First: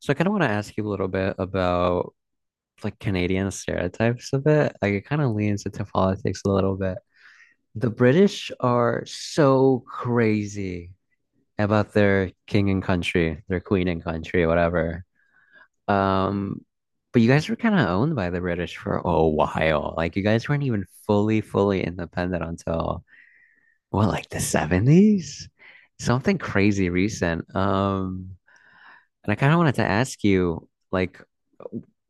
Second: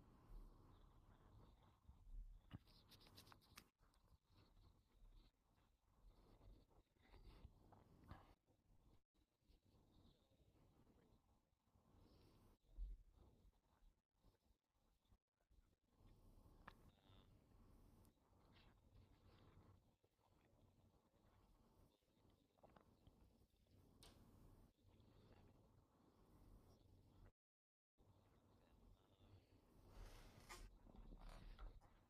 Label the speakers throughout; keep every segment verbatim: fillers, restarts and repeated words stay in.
Speaker 1: So I kind of want to ask you a little bit about like Canadian stereotypes a bit. Like it kind of leans into politics a little bit. The British are so crazy about their king and country, their queen and country, whatever. Um, but you guys were kind of owned by the British for a while. Like you guys weren't even fully, fully independent until what, like the seventies? Something crazy recent. Um, and I kind of wanted to ask you, like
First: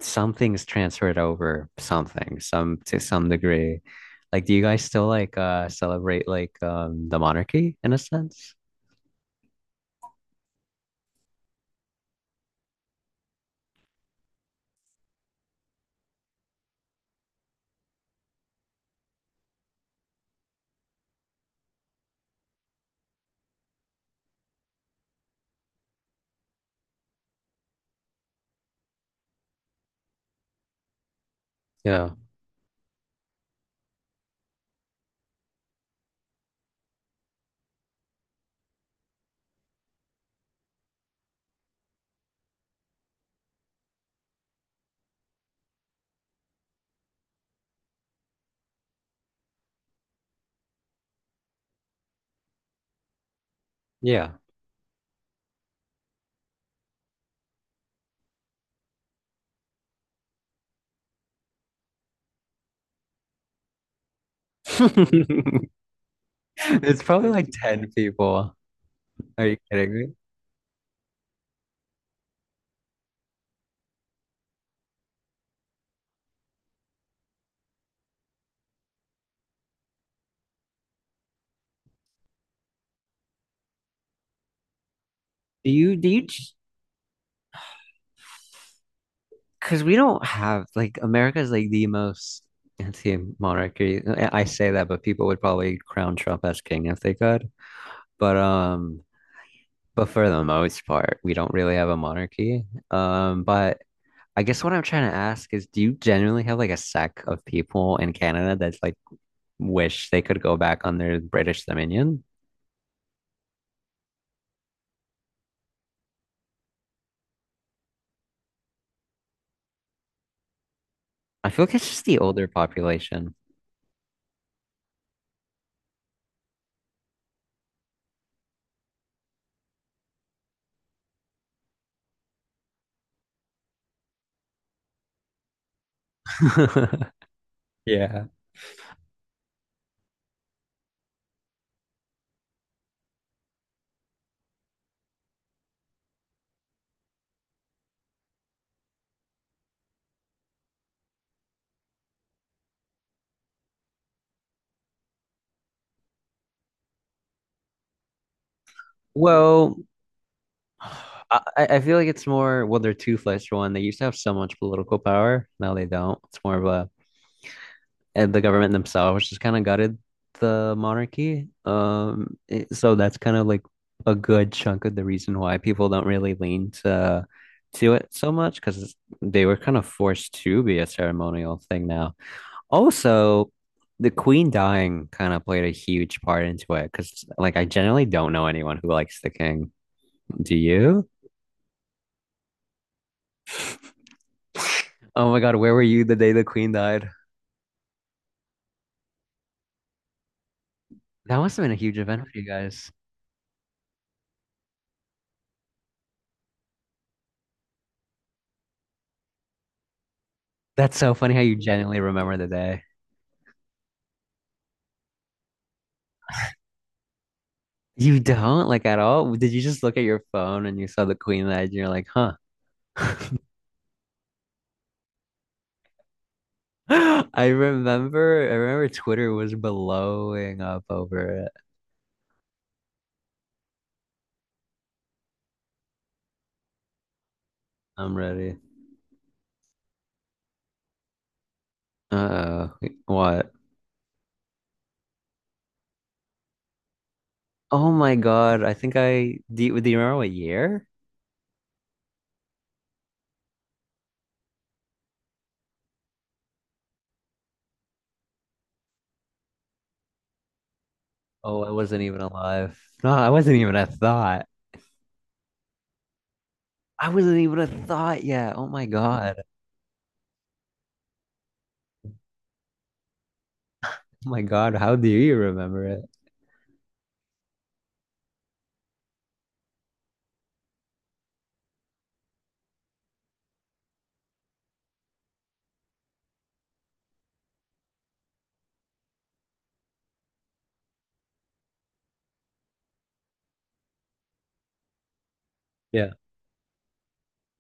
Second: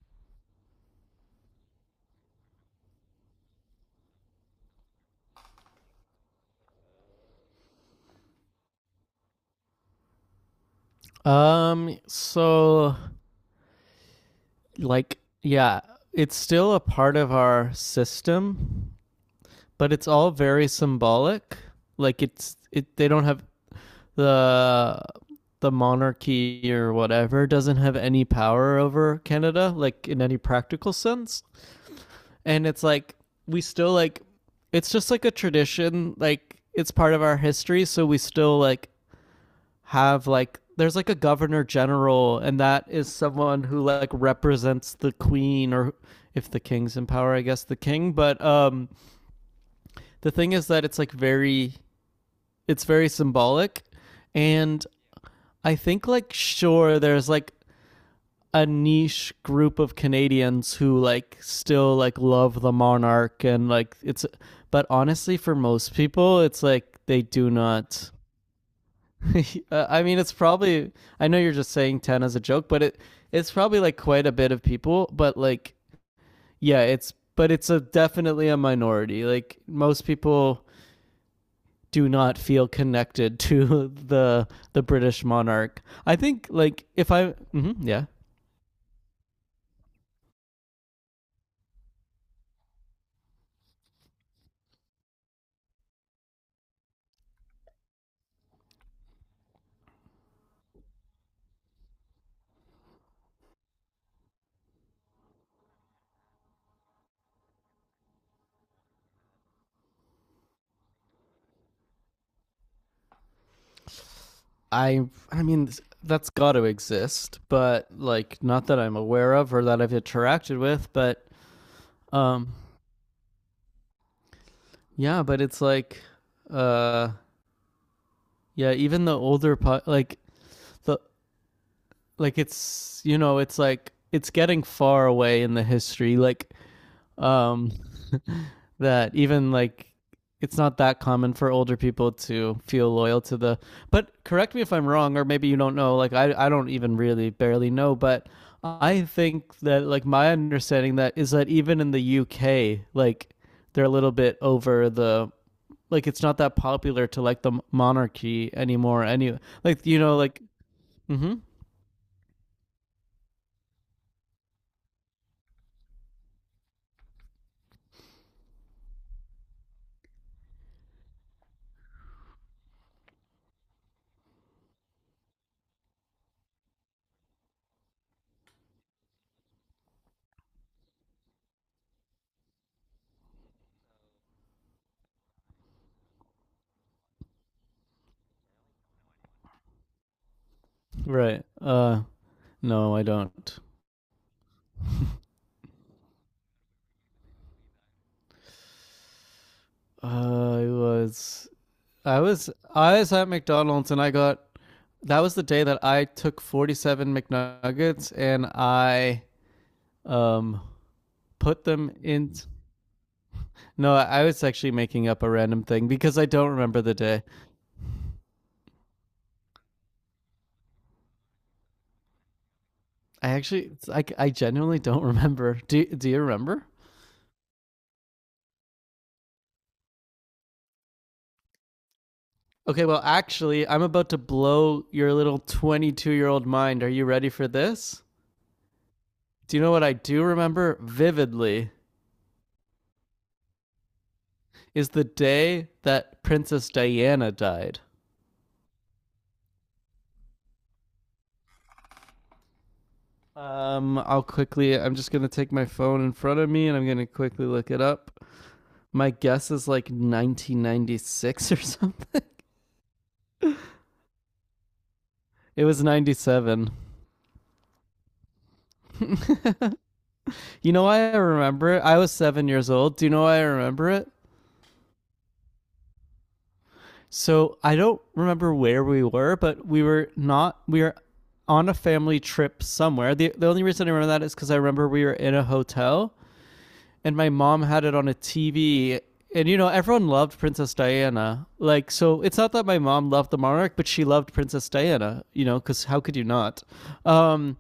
Speaker 1: something's transferred over something, some to some degree. Like, do you guys still like uh celebrate like um the monarchy in a sense?
Speaker 2: Um, so like yeah, it's still a part of our system, but it's all very symbolic. Like it's it they don't have the the monarchy or whatever doesn't have any power over Canada like in any practical sense.
Speaker 1: Yeah.
Speaker 2: And it's like we still like it's just like a tradition, like it's part of our history, so we still like have like there's like a governor general and that is someone who like represents the queen or if the king's in power I guess the king but um the thing is that it's like very it's very symbolic
Speaker 1: Yeah.
Speaker 2: and I think like sure there's like a niche group of Canadians who like still like love the monarch and like it's but honestly for most people it's like
Speaker 1: It's
Speaker 2: they
Speaker 1: probably like
Speaker 2: do
Speaker 1: ten
Speaker 2: not.
Speaker 1: people. Are you
Speaker 2: Uh,
Speaker 1: kidding
Speaker 2: I
Speaker 1: me?
Speaker 2: mean, it's probably. I know you're just saying ten as a joke, but it it's probably like quite a bit of people. But like, yeah, it's but it's a definitely a minority. Like most people do not feel connected to the the British
Speaker 1: Do
Speaker 2: monarch.
Speaker 1: you do
Speaker 2: I
Speaker 1: you
Speaker 2: think like if I, mhm, yeah,
Speaker 1: because we don't have like, America is like the most anti-monarchy. I I say that, but people would probably crown Trump as king if they could. But um but for the most part, we don't really have a monarchy. Um, but I guess what I'm trying to ask is, do you generally have like a sect of people in Canada that's like wish they could go back on their British Dominion?
Speaker 2: I I mean that's got to exist, but like not that I'm aware of or that I've interacted with. But
Speaker 1: I feel like it's just the older
Speaker 2: um,
Speaker 1: population.
Speaker 2: yeah, but it's like uh yeah even the older po- like the like it's you know it's like it's getting far away in the history like um
Speaker 1: Yeah.
Speaker 2: that even like it's not that common for older people to feel loyal to the, but correct me if I'm wrong or maybe you don't know like i i don't even really barely know but I think that like my understanding that is that even in the UK like they're a little bit over the like it's not that popular to like the monarchy anymore any
Speaker 1: Well,
Speaker 2: like you know like
Speaker 1: I,
Speaker 2: mhm,
Speaker 1: I I feel like it's more, well, they're toothless for one. They used to have so much political power. Now they don't. It's more of, and the government themselves just kind of gutted the monarchy. Um, it- so that's kind of like a good chunk of the reason why people don't really lean to to it so much because they were kind of forced to be a ceremonial thing now. Also, the queen dying kind of played a huge part into it because like I generally don't know anyone who likes the king. Do you?
Speaker 2: right, uh no, I don't.
Speaker 1: Oh my God, where were you the day the queen died?
Speaker 2: Uh, I
Speaker 1: That
Speaker 2: was
Speaker 1: must have been a huge
Speaker 2: I
Speaker 1: event for you
Speaker 2: was
Speaker 1: guys.
Speaker 2: I was at McDonald's and I got that was the day that I took forty-seven McNuggets and I um
Speaker 1: That's so funny how you
Speaker 2: put them
Speaker 1: genuinely
Speaker 2: in.
Speaker 1: remember the day.
Speaker 2: No, I was actually making up a random thing because I don't remember the day.
Speaker 1: You don't, like, at all? Did you just look at your phone and you saw the Queen Edge and you're like, huh?
Speaker 2: I actually I I genuinely don't remember. Do do you remember?
Speaker 1: I remember, I remember Twitter was blowing up over it.
Speaker 2: Okay, well actually, I'm about to blow your little twenty-two-year-old mind. Are you ready for this?
Speaker 1: I'm ready.
Speaker 2: Do you know what I do remember vividly?
Speaker 1: Uh, what?
Speaker 2: Is the day that Princess Diana died.
Speaker 1: Oh my God. I think I, do you, do you remember what year?
Speaker 2: Um, I'll quickly. I'm just gonna take my phone in front of me and I'm gonna quickly look it up. My guess is like nineteen ninety-six or
Speaker 1: Oh, I wasn't even
Speaker 2: something.
Speaker 1: alive. No, I wasn't even a thought.
Speaker 2: It was ninety-seven.
Speaker 1: I wasn't even a thought yet. Oh my God.
Speaker 2: You know why I remember it? I was seven years old. Do you know why I remember it?
Speaker 1: Oh my God. How do you remember it?
Speaker 2: So I don't remember where we were, but we were not. We were on a family trip somewhere. The the only reason I remember that is because I remember we were in a hotel and my mom had it on a T V and you know everyone loved Princess Diana like so it's not that my mom loved the monarch but she loved Princess Diana, you know because how
Speaker 1: Yeah.
Speaker 2: could you not, um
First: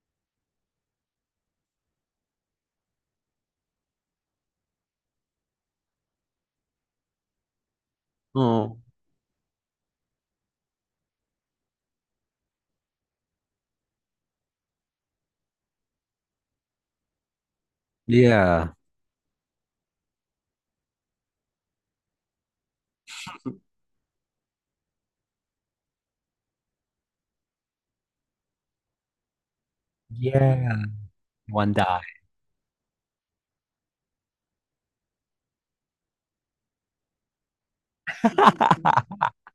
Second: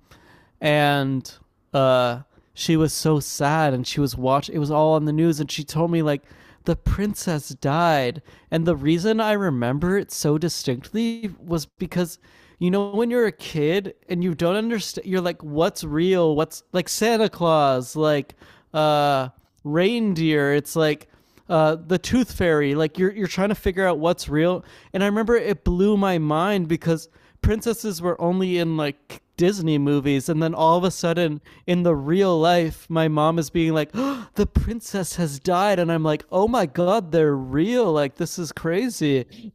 Speaker 2: and uh she was so sad and she was watching. It was all on the news and she told me like the princess died and the
Speaker 1: Oh,
Speaker 2: reason I remember it so distinctly was because you know when you're a kid and you don't understand you're like what's real what's like Santa Claus like
Speaker 1: yeah.
Speaker 2: uh reindeer. It's like uh, the tooth fairy. Like you're you're trying to figure out what's real. And I remember it blew my mind because princesses were only in like Disney movies, and then all
Speaker 1: Yeah.
Speaker 2: of a sudden
Speaker 1: One
Speaker 2: in the
Speaker 1: die.
Speaker 2: real life, my mom is being like, "Oh, "The princess has died," and I'm like, "Oh my god, they're real! Like this is crazy."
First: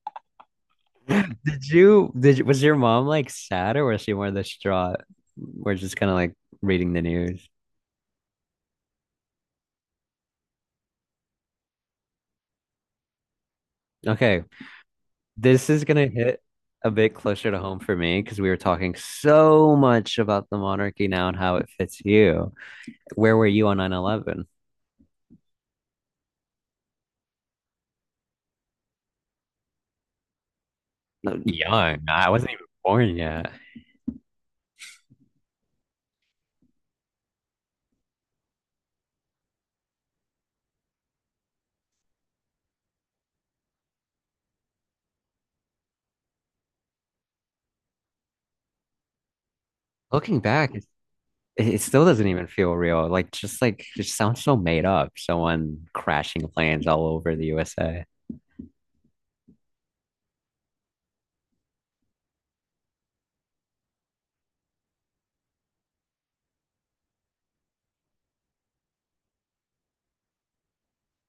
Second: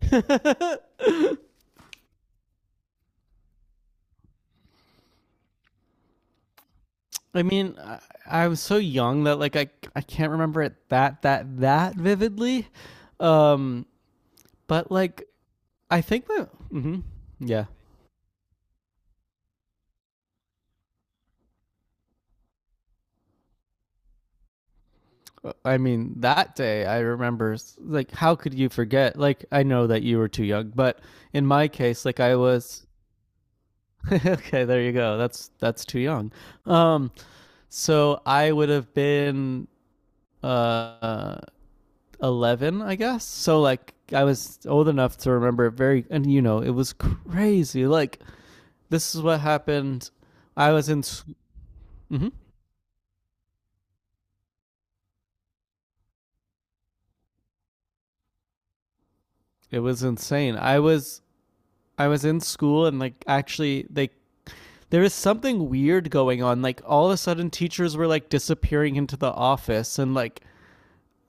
Speaker 1: Did you did you, was your mom like sad or was she more distraught? We're just kind of like reading the
Speaker 2: I
Speaker 1: news.
Speaker 2: mean. I, I was so young that like I I can't remember it that that that vividly, um,
Speaker 1: Okay,
Speaker 2: but like
Speaker 1: this is
Speaker 2: I
Speaker 1: gonna
Speaker 2: think
Speaker 1: hit
Speaker 2: that
Speaker 1: a
Speaker 2: mm-hmm.
Speaker 1: bit closer to
Speaker 2: Yeah,
Speaker 1: home for me because we were talking so much about the monarchy now and how it fits you. Where were you on nine eleven?
Speaker 2: I mean, that day I remember, like, how could you forget? Like, I know that you were too young, but
Speaker 1: No,
Speaker 2: in my
Speaker 1: Young.
Speaker 2: case, like,
Speaker 1: I
Speaker 2: I
Speaker 1: wasn't even
Speaker 2: was.
Speaker 1: born yet.
Speaker 2: Okay, there you go. That's that's too young. Um, so I would have been uh eleven, I guess. So like I was old enough to remember it very, and you know, it was crazy. Like this is what happened.
Speaker 1: Looking
Speaker 2: I
Speaker 1: back, it,
Speaker 2: was in. S-
Speaker 1: it still doesn't
Speaker 2: mhm.
Speaker 1: even feel real. Like just like it sounds so made up. Someone crashing planes all over the U S A.
Speaker 2: It was insane. I was I was in school and like actually they there is something weird going on. Like all of a sudden teachers were like disappearing into the office and like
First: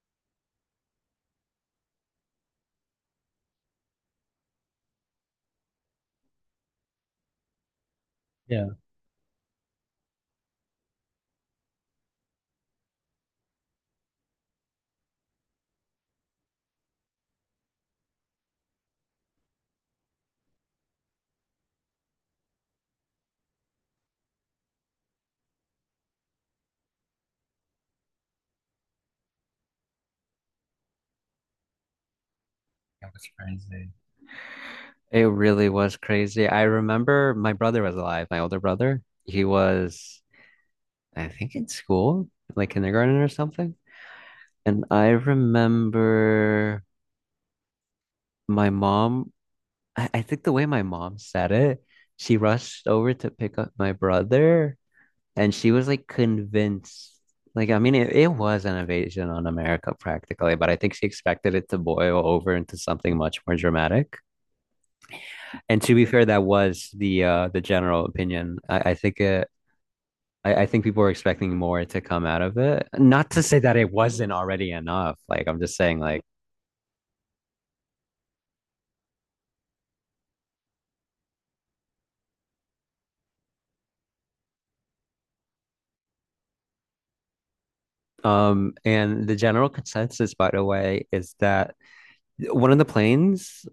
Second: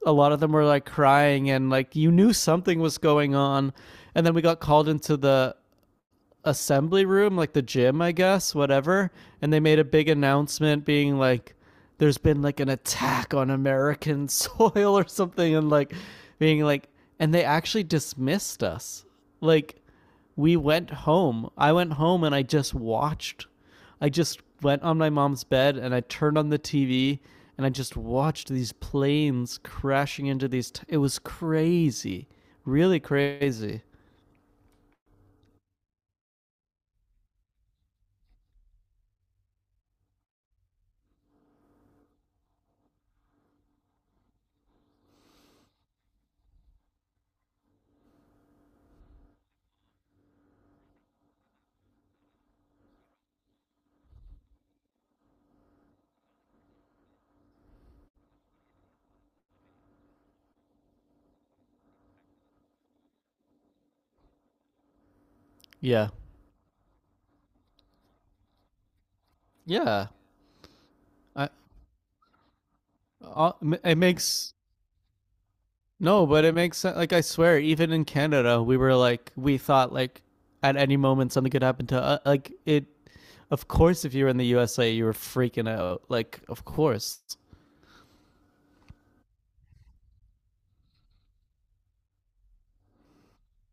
Speaker 2: a lot of them were like crying and like you knew something was going on. And then we got called into the assembly room, like the gym, I guess, whatever. And they made a big announcement being like, there's been like an attack on American soil or something. And like, being like, and they actually dismissed us. Like, we went home. I went home and I just watched. I just went on my mom's bed and I turned on the T V and I just watched these planes crashing into these. T- it was crazy, really
Speaker 1: It was
Speaker 2: crazy.
Speaker 1: crazy. It really was crazy. I remember my brother was alive, my older brother. He was, I think, in school, like kindergarten or something. And I remember my mom, I, I think the way my mom said it, she rushed over to pick up my brother and she was like convinced. Like, I mean, it, it was an invasion on America practically, but I think she expected it to boil over into something much more dramatic. And to be
Speaker 2: Yeah,
Speaker 1: fair, that was the uh the general opinion. I, I think it
Speaker 2: yeah.
Speaker 1: I, I think people were
Speaker 2: I,
Speaker 1: expecting more to come out of it. Not to
Speaker 2: Uh,
Speaker 1: say that it
Speaker 2: it
Speaker 1: wasn't
Speaker 2: makes
Speaker 1: already enough. Like I'm just saying, like
Speaker 2: no, but it makes sen- like I swear, even in Canada, we were like we thought like at any moment something could happen to uh, like it. Of course, if you were in the U S A, you were freaking out. Like, of course.
Speaker 1: um and the general consensus, by the way, is that one of the planes,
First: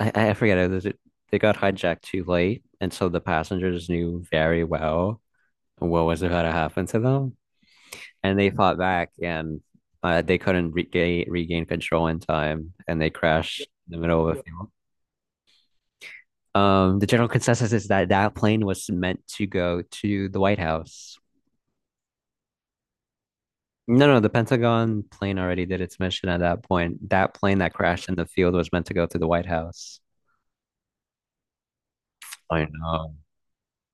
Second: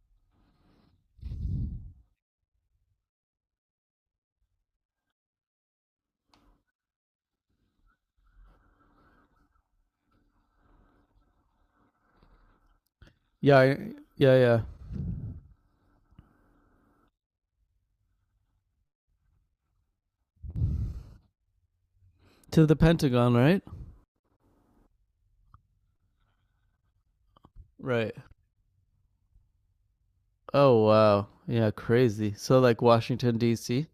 Speaker 1: I, I forget, it was they got hijacked too late, and so the passengers knew very well what was about to happen to them, and they fought back, and uh, they couldn't regain regain control in time, and they
Speaker 2: Yeah,
Speaker 1: crashed
Speaker 2: I,
Speaker 1: in the middle
Speaker 2: yeah,
Speaker 1: of a
Speaker 2: yeah.
Speaker 1: field. Um, the general consensus is that that plane was meant to go to the White House.
Speaker 2: To the Pentagon, right?
Speaker 1: No, no, the Pentagon plane already did its mission at that point. That plane that crashed in
Speaker 2: Right.
Speaker 1: the field was meant to go to the White House.
Speaker 2: Oh wow. Yeah, crazy. So
Speaker 1: I
Speaker 2: like
Speaker 1: know.
Speaker 2: Washington D C.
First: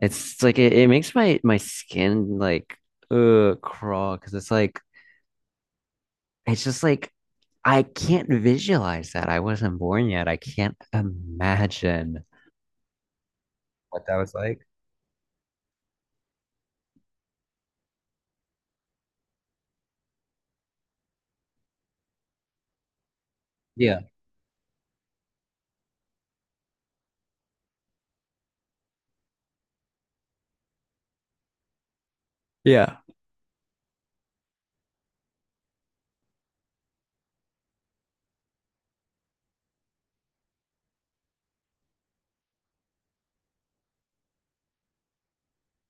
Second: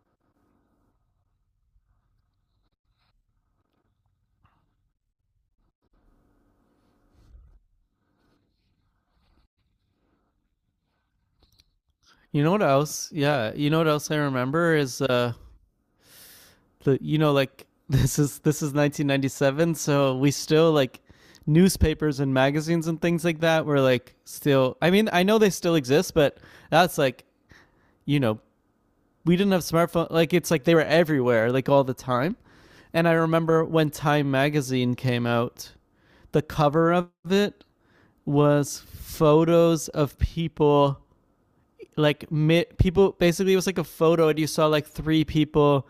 Speaker 1: It's like it, it makes my my skin like uh crawl because it's like it's just like I can't visualize that. I wasn't born yet. I can't imagine
Speaker 2: You know what else? Yeah, you know what
Speaker 1: what
Speaker 2: else
Speaker 1: that
Speaker 2: I
Speaker 1: was like.
Speaker 2: remember is uh the you know like this is this is nineteen ninety-seven, so we still like newspapers and magazines and things like that were
Speaker 1: Yeah.
Speaker 2: like still. I mean, I know they still exist, but that's like you know we didn't have smartphone. Like it's like they were everywhere, like all the time.
Speaker 1: Yeah.
Speaker 2: And I remember when Time magazine came out, the cover of it was photos of people like mid people basically it was like a photo and you saw like three people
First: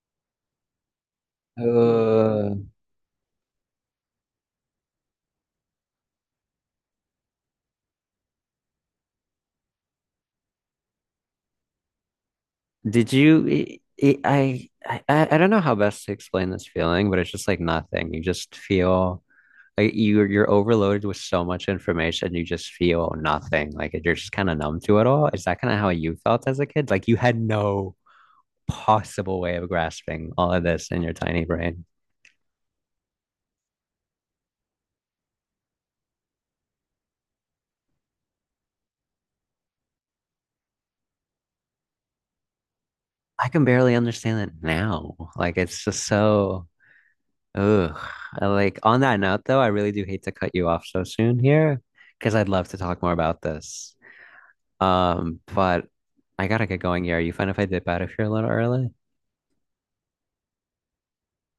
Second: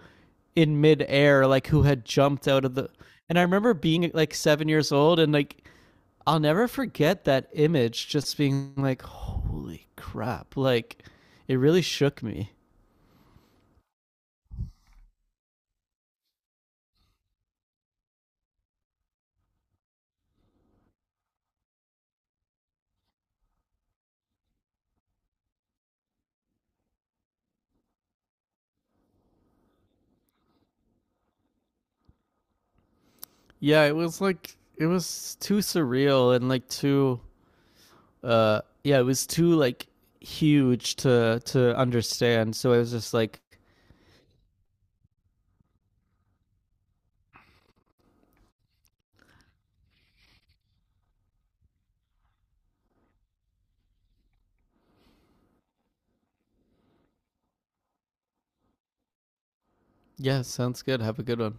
Speaker 2: in midair like who had jumped
Speaker 1: Uh,
Speaker 2: out of the. And I remember being like seven years old and like I'll never forget that image just being like, holy crap. Like it really shook me.
Speaker 1: did you? It, it, I, I I don't know how best to explain this feeling, but it's just like nothing. You just feel like you you're overloaded with so much information. You just feel nothing. Like you're just kind of numb to it all. Is that kind of how you felt as a kid? Like you had no possible way of grasping all of this in your tiny brain.
Speaker 2: Yeah, it was like it was too surreal and like too uh yeah, it was too like huge to to understand. So I was just like,
Speaker 1: I can barely understand it now. Like it's just so. Ugh. Like on that note, though, I really do hate to cut you off so soon here because I'd love to talk more about this. Um, but I gotta get going here. Are you fine if I dip out of here a little early?
Speaker 2: Yeah, sounds good. Have a good one.